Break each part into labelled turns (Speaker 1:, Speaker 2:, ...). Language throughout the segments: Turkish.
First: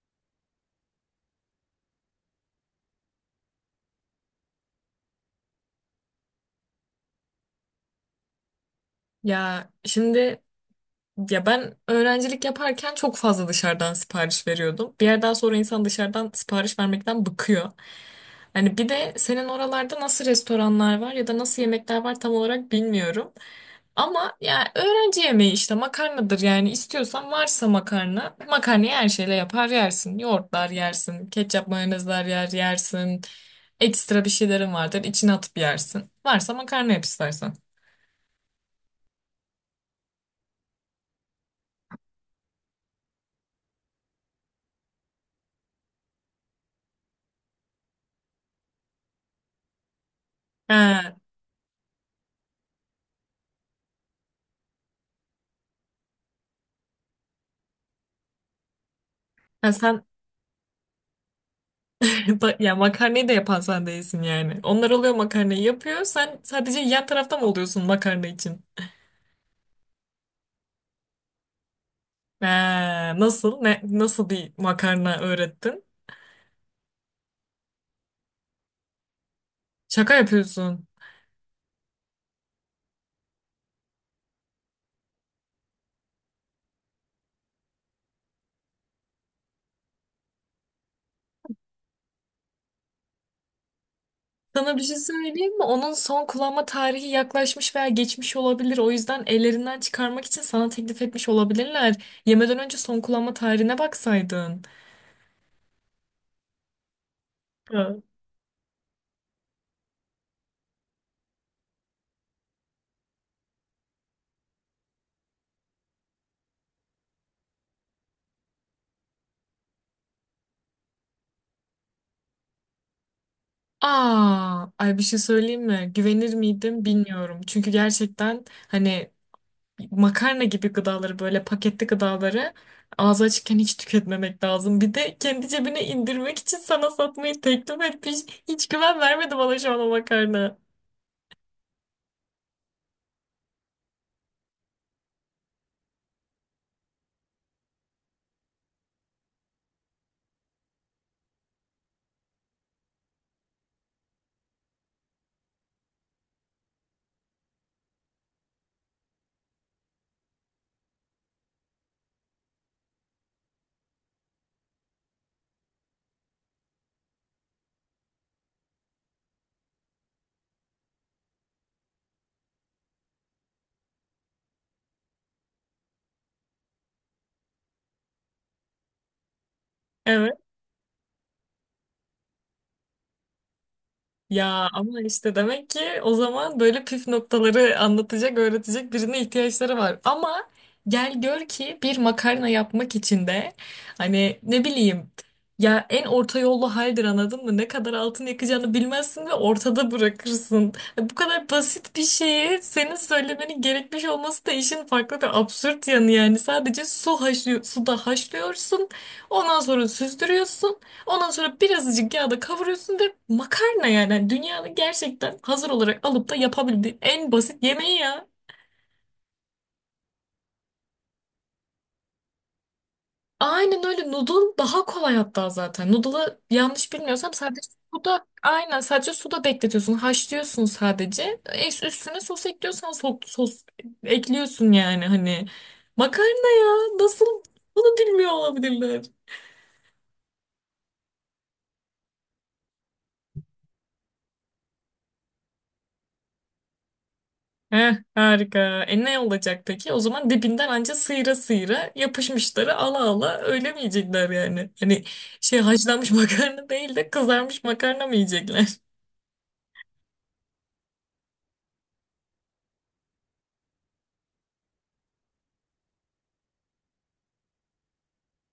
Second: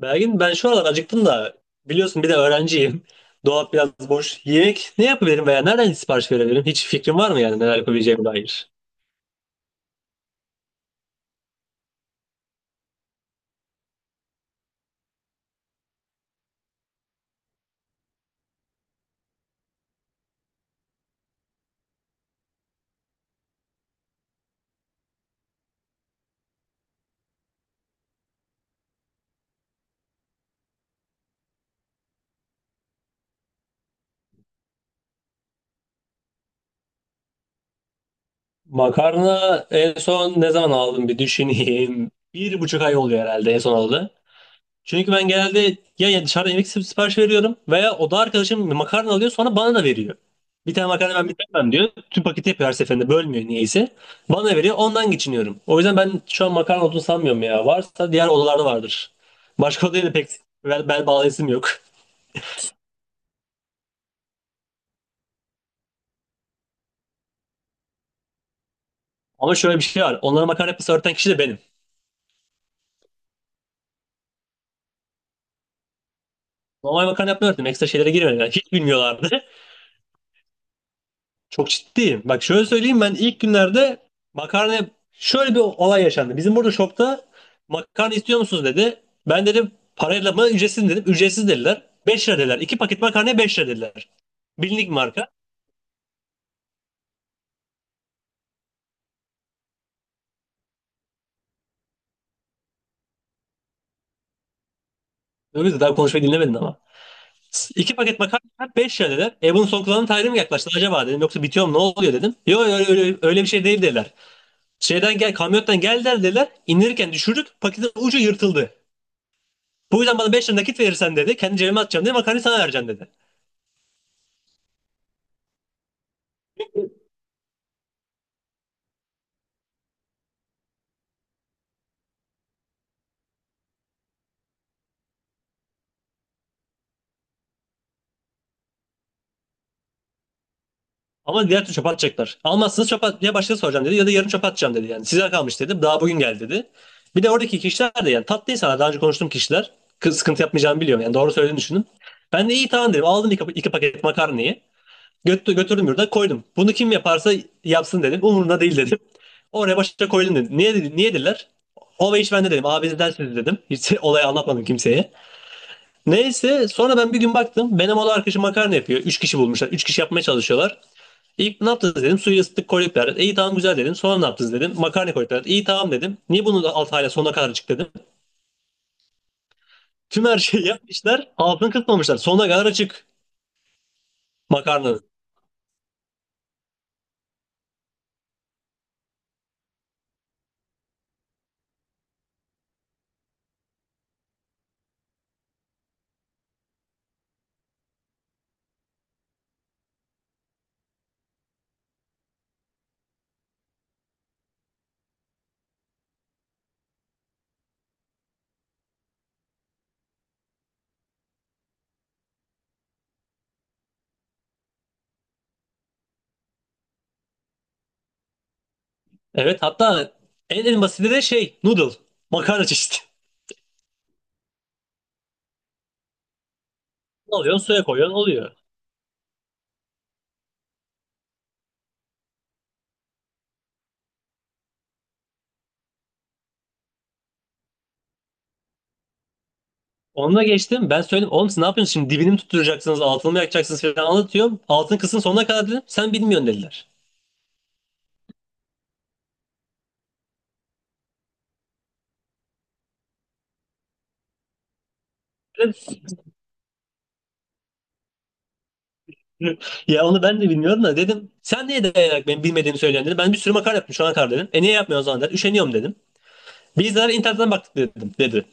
Speaker 1: Belgin ben şu aralar acıktım da biliyorsun bir de öğrenciyim. Dolap biraz boş. Yemek ne yapabilirim veya nereden sipariş verebilirim? Hiç fikrin var mı yani neler yapabileceğime dair?
Speaker 2: Ya şimdi ya ben öğrencilik yaparken çok fazla dışarıdan sipariş veriyordum. Bir yerden sonra insan dışarıdan sipariş vermekten bıkıyor. Hani bir de senin oralarda nasıl restoranlar var ya da nasıl yemekler var tam olarak bilmiyorum. Ama ya öğrenci yemeği işte makarnadır yani istiyorsan varsa makarna, makarnayı her şeyle yapar yersin. Yoğurtlar yersin, ketçap mayonezler yer yersin. Ekstra bir şeylerin vardır içine atıp yersin. Varsa makarna yap istersen.
Speaker 1: Makarna en son ne zaman aldım bir düşüneyim. Bir buçuk ay oluyor herhalde en son aldı. Çünkü ben genelde ya dışarıda yemek sipariş veriyorum veya oda arkadaşım makarna alıyor sonra bana da veriyor. Bir tane makarna
Speaker 2: Ha.
Speaker 1: ben bitiremem diyor. Tüm paketi yapıyor her seferinde bölmüyor niyeyse. Bana veriyor ondan geçiniyorum. O yüzden ben şu an makarna olduğunu sanmıyorum ya. Varsa diğer odalarda vardır.
Speaker 2: Ha,
Speaker 1: Başka odaya
Speaker 2: sen.
Speaker 1: da pek bel bağlayasım yok.
Speaker 2: Ya makarnayı da yapan sen değilsin yani. Onlar oluyor makarnayı yapıyor. Sen sadece yan tarafta mı oluyorsun makarna için?
Speaker 1: Ama şöyle bir şey var. Onlara makarna yapması öğreten kişi de benim.
Speaker 2: Ha, nasıl? Nasıl bir makarna öğrettin?
Speaker 1: Normal makarna yapmayı öğrettim. Ekstra şeylere girmedim. Yani hiç bilmiyorlardı.
Speaker 2: Şaka yapıyorsun.
Speaker 1: Çok ciddiyim. Bak şöyle söyleyeyim, ben ilk günlerde makarna şöyle bir olay yaşandı. Bizim burada shopta makarna istiyor musunuz dedi. Ben dedim parayla mı ücretsiz mi dedim. Ücretsiz dediler. 5 lira dediler. 2 paket makarnaya 5 lira dediler.
Speaker 2: Sana bir
Speaker 1: Bilindik
Speaker 2: şey
Speaker 1: marka.
Speaker 2: söyleyeyim mi? Onun son kullanma tarihi yaklaşmış veya geçmiş olabilir. O yüzden ellerinden çıkarmak için sana teklif etmiş olabilirler. Yemeden önce son kullanma tarihine baksaydın.
Speaker 1: Öyle de daha konuşmayı dinlemedin ama. 2
Speaker 2: Ha.
Speaker 1: paket makarna 5 lira dediler. E bunun son kullanım tarihi mi yaklaştı acaba dedim. Yoksa bitiyor mu ne oluyor dedim. Yok öyle bir şey değil dediler. Şeyden gel kamyondan geldiler dediler. İndirirken düşürdük paketin ucu yırtıldı. Bu yüzden bana 5 lira nakit verirsen dedi. Kendi cebime atacağım dedi. Makarnayı sana vereceğim dedi.
Speaker 2: Aa, ay bir şey söyleyeyim mi? Güvenir miydim bilmiyorum. Çünkü gerçekten hani makarna gibi gıdaları böyle paketli gıdaları ağzı açıkken hiç tüketmemek lazım. Bir de kendi cebine indirmek için sana satmayı teklif etmiş. Hiç güven vermedi bana şu an o makarna.
Speaker 1: Ama diğer türlü çöpe atacaklar. Almazsınız çöpe at ya başkası soracağım dedi ya da yarın çöpe atacağım dedi yani. Size kalmış dedim. Daha bugün geldi dedi. Bir de oradaki kişiler de yani tatlı insanlar. Daha önce konuştuğum kişiler. Kız sıkıntı yapmayacağımı biliyorum yani. Doğru söylediğini düşündüm. Ben de iyi tamam dedim. Aldım iki paket makarnayı. Götürdüm yurda koydum. Bunu kim yaparsa yapsın dedim. Umurumda değil dedim. Oraya başa koydum dedim. Niye dediler? O ve iş bende dedim. Abinizden siz dedim. Hiç olayı anlatmadım kimseye. Neyse sonra ben bir gün baktım. Benim oğlu arkadaşım makarna yapıyor. Üç kişi bulmuşlar. Üç kişi yapmaya çalışıyorlar. İlk ne yaptınız dedim. Suyu ısıttık koyduk derdi. İyi tamam güzel dedim. Sonra ne yaptınız dedim. Makarna koyduk derdi. İyi tamam dedim. Niye bunu alt hala sonuna kadar açık dedim. Tüm
Speaker 2: Evet.
Speaker 1: her şeyi yapmışlar. Altını kısmamışlar. Sonuna kadar açık
Speaker 2: Ya ama
Speaker 1: makarnanın.
Speaker 2: işte demek ki o zaman böyle püf noktaları anlatacak, öğretecek birine ihtiyaçları var. Ama gel gör ki bir makarna yapmak için de hani ne bileyim, ya en orta yollu haldir, anladın mı? Ne kadar altın yakacağını bilmezsin ve ortada bırakırsın. Bu kadar basit bir şeyi senin söylemenin gerekmiş olması da işin farklı ve absürt yanı yani. Sadece su haşlıyor, suda haşlıyorsun. Ondan sonra süzdürüyorsun. Ondan sonra birazcık yağda kavuruyorsun ve makarna yani. Yani dünyanın gerçekten hazır olarak alıp da yapabildiğin en basit yemeği ya.
Speaker 1: Evet, hatta en basiti de şey noodle. Makarna çeşidi.
Speaker 2: Aynen öyle, noodle daha kolay hatta zaten. Noodle'ı yanlış bilmiyorsam sadece
Speaker 1: Alıyorsun suya koyuyorsun
Speaker 2: suda,
Speaker 1: oluyor.
Speaker 2: aynen sadece suda bekletiyorsun. Haşlıyorsun sadece. Üstüne sos ekliyorsan sos ekliyorsun yani hani. Makarna ya nasıl bunu bilmiyor olabilirler.
Speaker 1: Onunla geçtim. Ben söyledim. Oğlum siz ne yapıyorsunuz şimdi? Dibini mi tutturacaksınız? Altını mı yakacaksınız falan anlatıyorum. Altını kısın sonuna kadar dedim. Sen bilmiyorsun dediler.
Speaker 2: Heh, harika. E ne olacak peki? O zaman dibinden anca sıyıra sıyıra yapışmışları ala ala öyle mi yiyecekler yani? Hani şey, haşlanmış makarna değil de kızarmış makarna mı yiyecekler?
Speaker 1: Ya onu ben de bilmiyorum da dedim. Sen niye dayanarak benim bilmediğimi söylüyorsun dedim. Ben bir sürü makale yaptım şu ana kadar dedim. E niye yapmıyorsun o zaman dedi. Üşeniyorum dedim. Bizler internetten baktık dedim dedi.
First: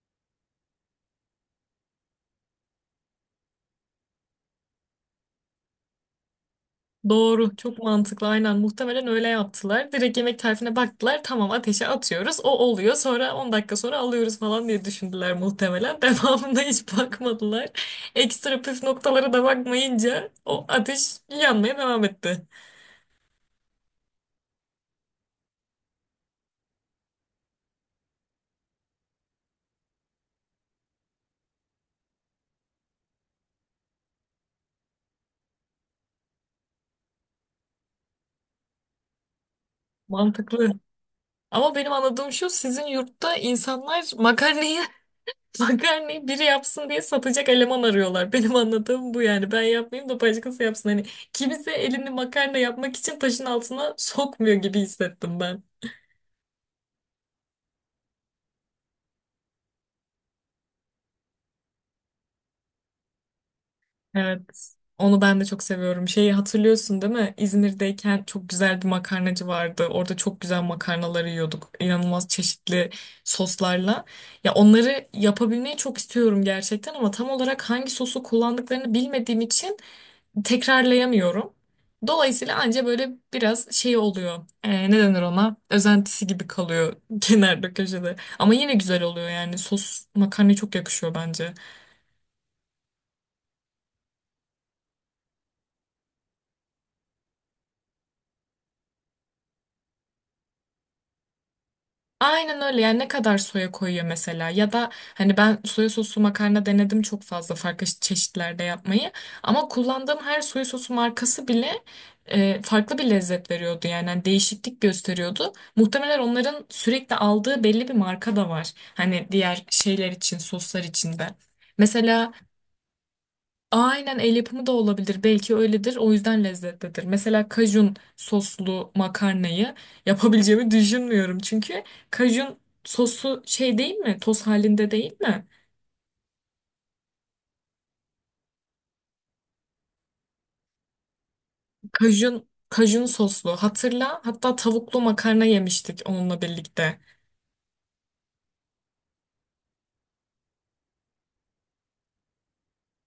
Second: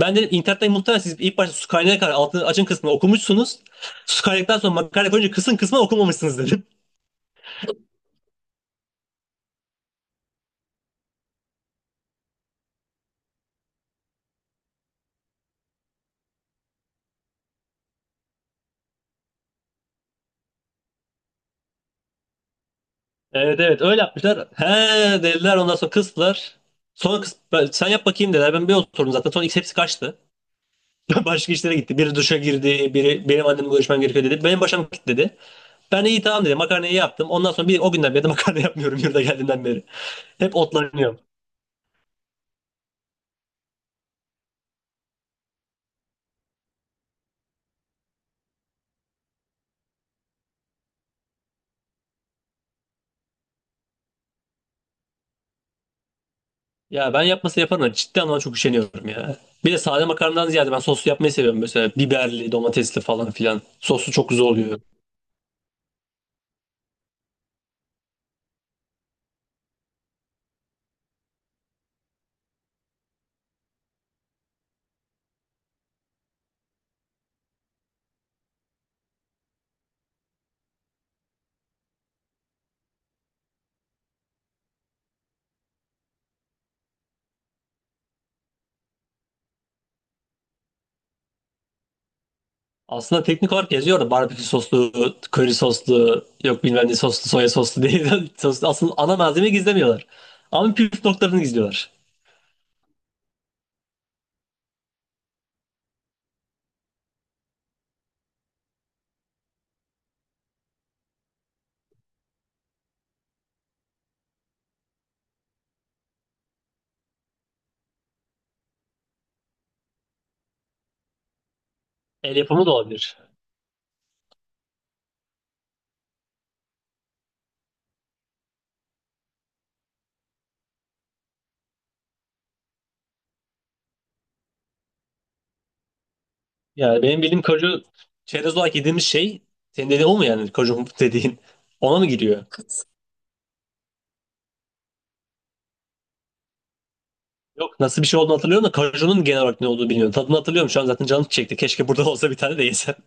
Speaker 1: Ben dedim internetten muhtemelen siz ilk başta su kaynağına kadar altını açın kısmını okumuşsunuz. Su kaynadıktan sonra makale koyunca kısın kısmını okumamışsınız dedim.
Speaker 2: Doğru, çok mantıklı. Aynen muhtemelen öyle yaptılar. Direkt yemek tarifine baktılar. Tamam, ateşe atıyoruz. O oluyor. Sonra 10 dakika sonra alıyoruz falan diye düşündüler muhtemelen. Devamında hiç bakmadılar. Ekstra püf noktalara da bakmayınca o ateş yanmaya devam etti.
Speaker 1: Evet, evet, öyle yapmışlar. He dediler ondan sonra kıstılar. Sonra sen yap bakayım dediler. Ben bir oturdum zaten. Sonra hepsi kaçtı. Başka işlere gitti. Biri duşa girdi. Biri benim annemle görüşmem gerekiyor dedi. Benim başım gitti dedi. Ben iyi tamam dedim. Makarnayı yaptım. Ondan sonra bir o günden beri de makarna yapmıyorum yurda geldiğimden beri. Hep
Speaker 2: Mantıklı.
Speaker 1: otlanıyorum.
Speaker 2: Ama benim anladığım şu: sizin yurtta insanlar makarnayı makarnayı biri yapsın diye satacak eleman arıyorlar. Benim anladığım bu yani. Ben yapmayayım da başkası yapsın. Hani kimse elini makarna yapmak için taşın altına sokmuyor gibi hissettim ben.
Speaker 1: Ya ben yapması yaparım da ciddi anlamda çok üşeniyorum ya. Bir de sade makarnadan ziyade ben soslu yapmayı seviyorum. Mesela biberli, domatesli falan filan. Soslu çok güzel
Speaker 2: Evet.
Speaker 1: oluyor.
Speaker 2: Onu ben de çok seviyorum. Şeyi hatırlıyorsun değil mi? İzmir'deyken çok güzel bir makarnacı vardı. Orada çok güzel makarnaları yiyorduk. İnanılmaz çeşitli soslarla. Ya onları yapabilmeyi çok istiyorum gerçekten ama tam olarak hangi sosu kullandıklarını bilmediğim için tekrarlayamıyorum. Dolayısıyla anca böyle biraz şey oluyor. Ne denir ona? Özentisi gibi kalıyor kenarda köşede. Ama yine güzel oluyor yani. Sos makarnaya çok yakışıyor bence.
Speaker 1: Aslında teknik olarak yazıyor da barbekü soslu, köri soslu, yok bilmem ne soslu, soya soslu diye. Soslu. Aslında ana malzemeyi gizlemiyorlar. Ama püf noktalarını gizliyorlar.
Speaker 2: Aynen öyle yani, ne kadar soya koyuyor mesela ya da hani ben soya soslu makarna denedim çok fazla farklı çeşitlerde yapmayı ama kullandığım her soya sosu markası bile farklı bir lezzet veriyordu yani. Hani değişiklik gösteriyordu. Muhtemelen onların sürekli aldığı belli bir marka da var hani diğer şeyler için, soslar için de. Mesela
Speaker 1: El yapımı da olabilir.
Speaker 2: aynen el yapımı da olabilir. Belki öyledir. O yüzden lezzetlidir. Mesela kajun soslu makarnayı yapabileceğimi düşünmüyorum. Çünkü kajun sosu şey değil mi? Toz halinde değil mi?
Speaker 1: Yani benim bildiğim kaju çerez olarak yediğimiz şey, senin dediğin o mu, yani kaju dediğin ona mı giriyor?
Speaker 2: Kajun, kajun soslu. Hatırla. Hatta tavuklu makarna yemiştik onunla birlikte.
Speaker 1: Yok, nasıl bir şey olduğunu hatırlıyorum da kajunun genel olarak ne olduğunu bilmiyorum. Tadını hatırlıyorum şu an zaten canım çekti. Keşke burada olsa bir tane de yesem.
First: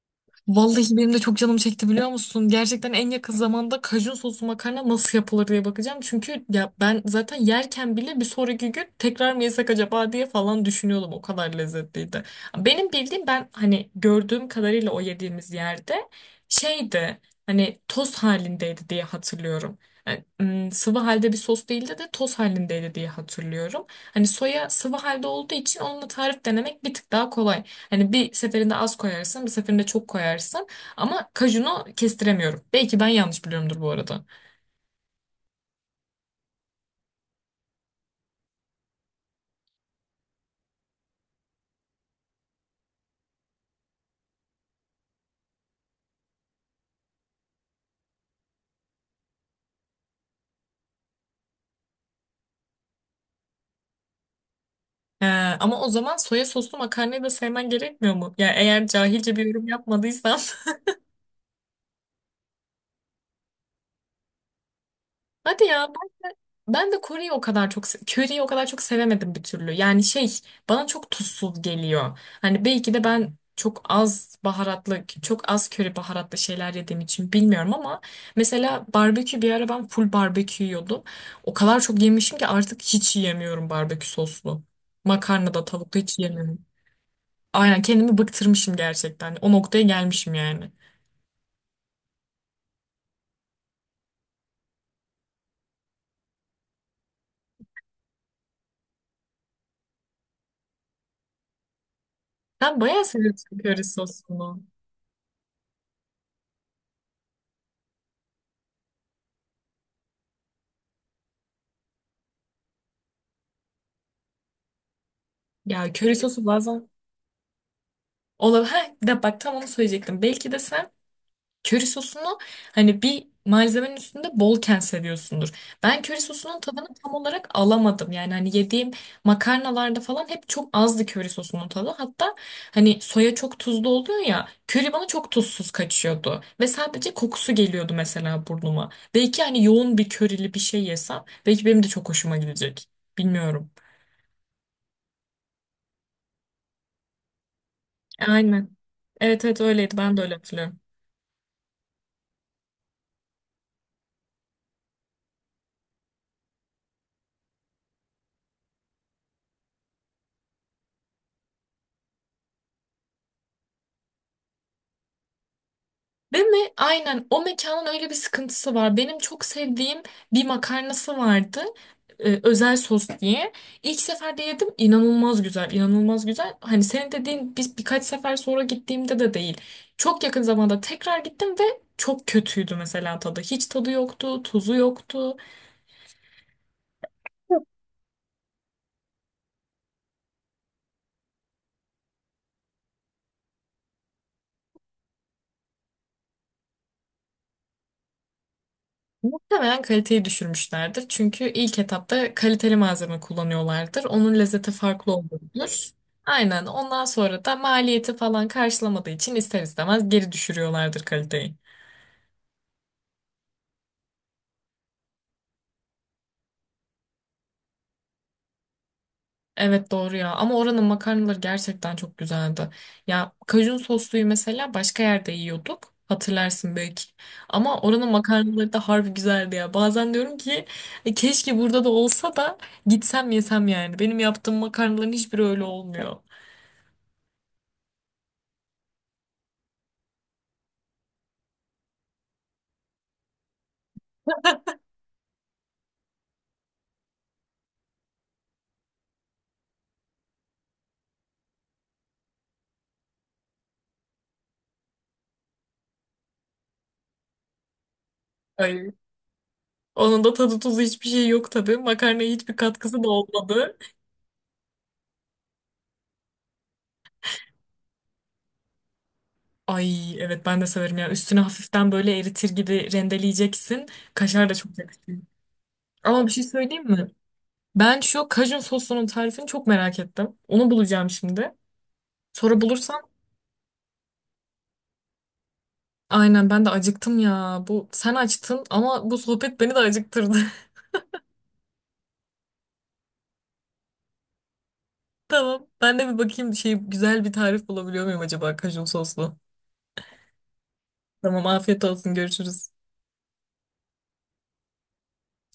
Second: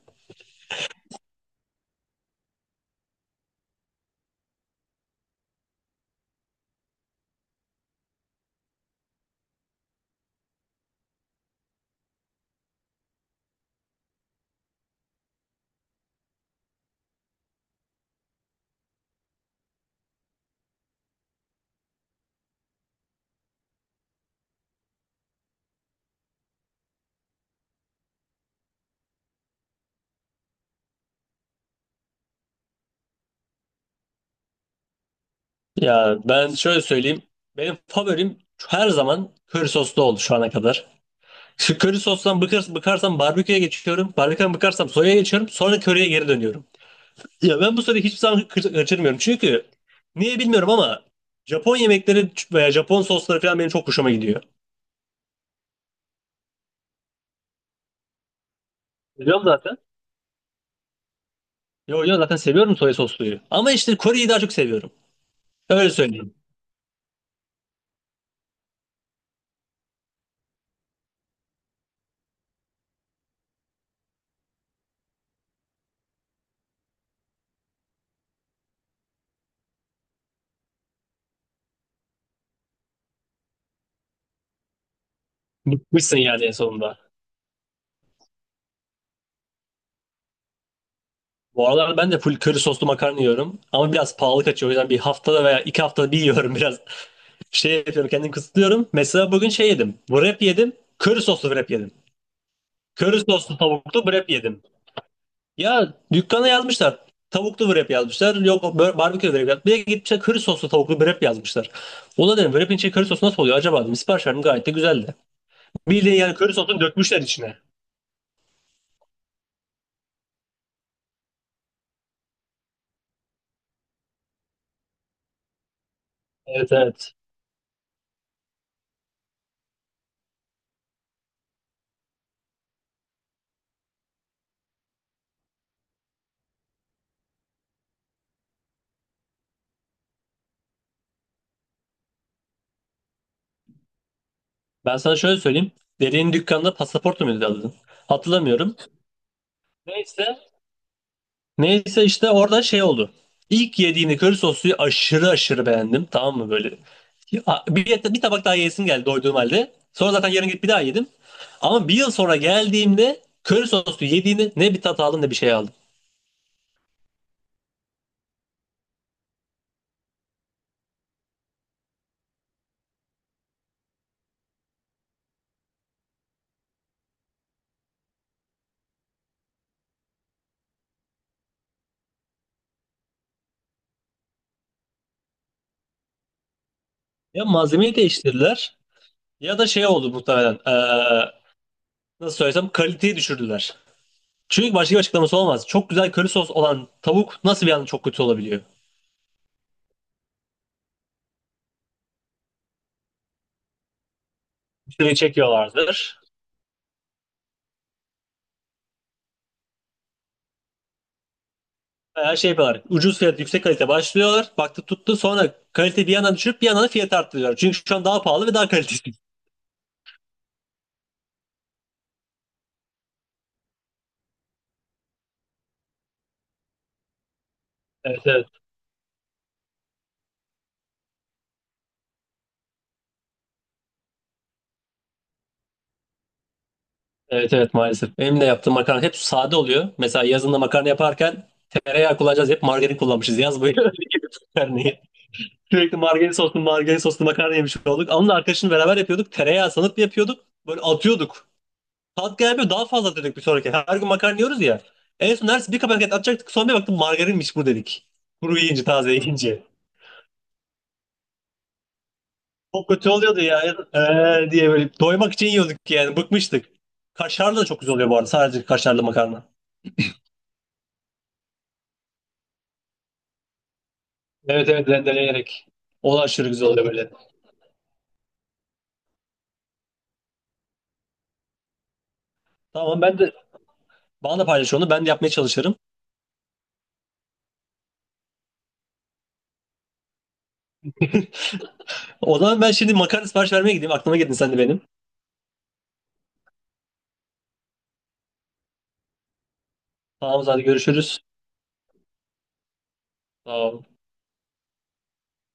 Speaker 2: Vallahi benim de çok canım çekti, biliyor musun? Gerçekten en yakın zamanda kajun soslu makarna nasıl yapılır diye bakacağım. Çünkü ya ben zaten yerken bile bir sonraki gün tekrar mı yesek acaba diye falan düşünüyordum. O kadar lezzetliydi. Benim bildiğim, ben hani gördüğüm kadarıyla o yediğimiz yerde şeydi, hani toz halindeydi diye hatırlıyorum. Yani, sıvı halde bir sos değildi de toz halindeydi diye hatırlıyorum. Hani soya sıvı halde olduğu için onunla tarif denemek bir tık daha kolay. Hani bir seferinde az koyarsın, bir seferinde çok koyarsın. Ama kajunu kestiremiyorum. Belki ben yanlış biliyorumdur bu arada.
Speaker 1: Ya ben şöyle söyleyeyim. Benim favorim her zaman köri soslu oldu şu ana kadar. Şu köri sostan bıkarsam barbeküye geçiyorum. Barbeküden bıkarsam soya'ya geçiyorum. Sonra köriye geri dönüyorum. Ya ben bu soruyu hiçbir zaman kaçırmıyorum. Çünkü niye bilmiyorum ama Japon yemekleri veya Japon sosları falan benim çok hoşuma gidiyor.
Speaker 2: Ee, ama o zaman soya soslu makarnayı da sevmen gerekmiyor mu? Ya eğer cahilce
Speaker 1: Biliyorum
Speaker 2: bir yorum
Speaker 1: zaten.
Speaker 2: yapmadıysam.
Speaker 1: Yo yo, zaten seviyorum soya sosluyu. Ama işte Kore'yi daha çok seviyorum.
Speaker 2: Hadi ya.
Speaker 1: Öyle söyleyeyim.
Speaker 2: Ben de Kore'yi o kadar çok Curry'yi o kadar çok sevemedim bir türlü. Yani şey, bana çok tuzsuz geliyor. Hani belki de ben çok az baharatlı, çok az köri baharatlı şeyler yediğim için bilmiyorum ama mesela barbekü, bir ara ben full barbekü yiyordum. O kadar çok yemişim ki artık hiç yiyemiyorum barbekü soslu. Makarna da tavuk da
Speaker 1: Bıkmışsın
Speaker 2: hiç
Speaker 1: yani en
Speaker 2: yiyemiyorum.
Speaker 1: sonunda.
Speaker 2: Aynen kendimi bıktırmışım gerçekten. O noktaya gelmişim yani.
Speaker 1: Bu aralar ben de full köri soslu makarna yiyorum. Ama biraz pahalı kaçıyor. O yüzden bir haftada veya iki haftada bir yiyorum biraz. Şey yapıyorum kendimi kısıtlıyorum. Mesela bugün şey yedim. Wrap yedim. Köri soslu wrap yedim.
Speaker 2: Ben bayağı
Speaker 1: Köri
Speaker 2: seviyorum
Speaker 1: soslu
Speaker 2: köri
Speaker 1: tavuklu wrap
Speaker 2: sosunu.
Speaker 1: yedim. Ya dükkana yazmışlar. Tavuklu wrap yazmışlar. Yok barbekü wrap yazmışlar. Bir de gitmişler köri soslu tavuklu wrap yazmışlar. Ona dedim wrap'in içi köri sosu nasıl oluyor acaba dedim. Sipariş verdim gayet de güzeldi.
Speaker 2: Ya köri
Speaker 1: Bildiğin yani
Speaker 2: sosu
Speaker 1: köri sosunu
Speaker 2: bazen
Speaker 1: dökmüşler içine.
Speaker 2: olabilir. Ha, de bak tam onu söyleyecektim. Belki de sen köri sosunu hani bir malzemenin üstünde bolken seviyorsundur. Ben köri sosunun
Speaker 1: Evet,
Speaker 2: tadını tam
Speaker 1: evet.
Speaker 2: olarak alamadım. Yani hani yediğim makarnalarda falan hep çok azdı köri sosunun tadı. Hatta hani soya çok tuzlu oluyor ya. Köri bana çok tuzsuz kaçıyordu. Ve sadece kokusu geliyordu mesela burnuma. Belki hani yoğun bir körili bir şey yesem belki benim de çok hoşuma gidecek. Bilmiyorum.
Speaker 1: Ben sana şöyle söyleyeyim. Dediğin dükkanda pasaportu muydu adın?
Speaker 2: Aynen.
Speaker 1: Hatırlamıyorum.
Speaker 2: Evet, evet öyleydi. Ben de
Speaker 1: Neyse,
Speaker 2: öyle hatırlıyorum.
Speaker 1: İşte orada şey oldu. İlk yediğini köri sosluyu aşırı aşırı beğendim. Tamam mı böyle? Ya, bir tabak daha yesim geldi doyduğum halde. Sonra zaten yarın gidip bir daha yedim. Ama bir yıl sonra geldiğimde köri soslu yediğini ne bir tat aldım ne bir şey aldım.
Speaker 2: Değil mi? Aynen. O mekanın öyle bir sıkıntısı var. Benim çok sevdiğim bir makarnası vardı. Özel sos diye. İlk seferde yedim. İnanılmaz güzel. İnanılmaz güzel. Hani senin dediğin, biz birkaç sefer sonra gittiğimde de değil. Çok yakın zamanda tekrar gittim ve çok kötüydü mesela tadı. Hiç tadı yoktu. Tuzu yoktu.
Speaker 1: Ya malzemeyi değiştirdiler ya da şey oldu muhtemelen. Nasıl söylesem kaliteyi düşürdüler. Çünkü başka bir açıklaması olmaz. Çok güzel köri sos olan tavuk nasıl bir anda çok kötü olabiliyor?
Speaker 2: Muhtemelen kaliteyi düşürmüşlerdir. Çünkü ilk etapta kaliteli malzeme kullanıyorlardır. Onun lezzeti
Speaker 1: Bir
Speaker 2: farklı
Speaker 1: şey
Speaker 2: oluyordur.
Speaker 1: çekiyorlardır.
Speaker 2: Aynen. Ondan sonra da maliyeti falan karşılamadığı için ister istemez geri düşürüyorlardır kaliteyi.
Speaker 1: Her şey yapıyorlar. Ucuz fiyat, yüksek kalite başlıyorlar. Baktı tuttu sonra kalite bir yandan düşürüp bir yandan fiyat arttırıyorlar. Çünkü şu an daha pahalı ve daha kalitesiz.
Speaker 2: Evet doğru ya. Ama oranın makarnaları gerçekten çok güzeldi. Ya kajun sosluyu mesela başka yerde yiyorduk. Hatırlarsın belki. Ama oranın
Speaker 1: Evet, evet.
Speaker 2: makarnaları da harbi güzeldi ya. Bazen diyorum ki "E, keşke burada da olsa da gitsem yesem" yani. Benim yaptığım makarnaların hiçbiri öyle olmuyor.
Speaker 1: Evet, evet, maalesef. Benim de yaptığım makarna hep sade oluyor. Mesela yazında makarna yaparken tereyağı kullanacağız. Hep margarin kullanmışız yaz boyu. Öyle gibi makarnayı. Sürekli margarin soslu makarna yemiş olduk. Onunla arkadaşımla beraber yapıyorduk. Tereyağı sanıp yapıyorduk. Böyle atıyorduk. Tat gelmiyor daha fazla atıyorduk bir sonraki. Her gün makarna yiyoruz ya. En son neredeyse bir kapaket atacaktık. Son bir baktım margarinmiş bu dedik. Kuru yiyince
Speaker 2: Ay,
Speaker 1: taze yiyince.
Speaker 2: onun da tadı tuzu hiçbir şey yok tabii. Makarnaya hiçbir
Speaker 1: Çok
Speaker 2: katkısı da
Speaker 1: kötü oluyordu ya.
Speaker 2: olmadı.
Speaker 1: Diye böyle doymak için yiyorduk yani bıkmıştık. Kaşarlı da çok güzel oluyor bu arada sadece kaşarlı makarna.
Speaker 2: Ay evet, ben de severim ya. Üstüne hafiften böyle eritir gibi rendeleyeceksin. Kaşar da
Speaker 1: Evet,
Speaker 2: çok
Speaker 1: evet,
Speaker 2: yakışıyor.
Speaker 1: rendeleyerek. O da
Speaker 2: Ama bir şey
Speaker 1: aşırı güzel
Speaker 2: söyleyeyim
Speaker 1: oluyor
Speaker 2: mi?
Speaker 1: böyle.
Speaker 2: Ben şu kajun sosunun tarifini çok merak ettim. Onu bulacağım şimdi. Sonra
Speaker 1: Tamam,
Speaker 2: bulursam
Speaker 1: ben de bana da paylaş onu ben de yapmaya çalışırım.
Speaker 2: aynen, ben de acıktım ya. Bu sen açtın ama bu sohbet beni de acıktırdı.
Speaker 1: O zaman ben şimdi makarna sipariş vermeye gideyim aklıma geldin sen de benim.
Speaker 2: Tamam. Ben de bir bakayım, şey, güzel bir tarif bulabiliyor muyum acaba kajun soslu?
Speaker 1: Tamam hadi görüşürüz.
Speaker 2: Tamam afiyet olsun, görüşürüz.
Speaker 1: Tamam.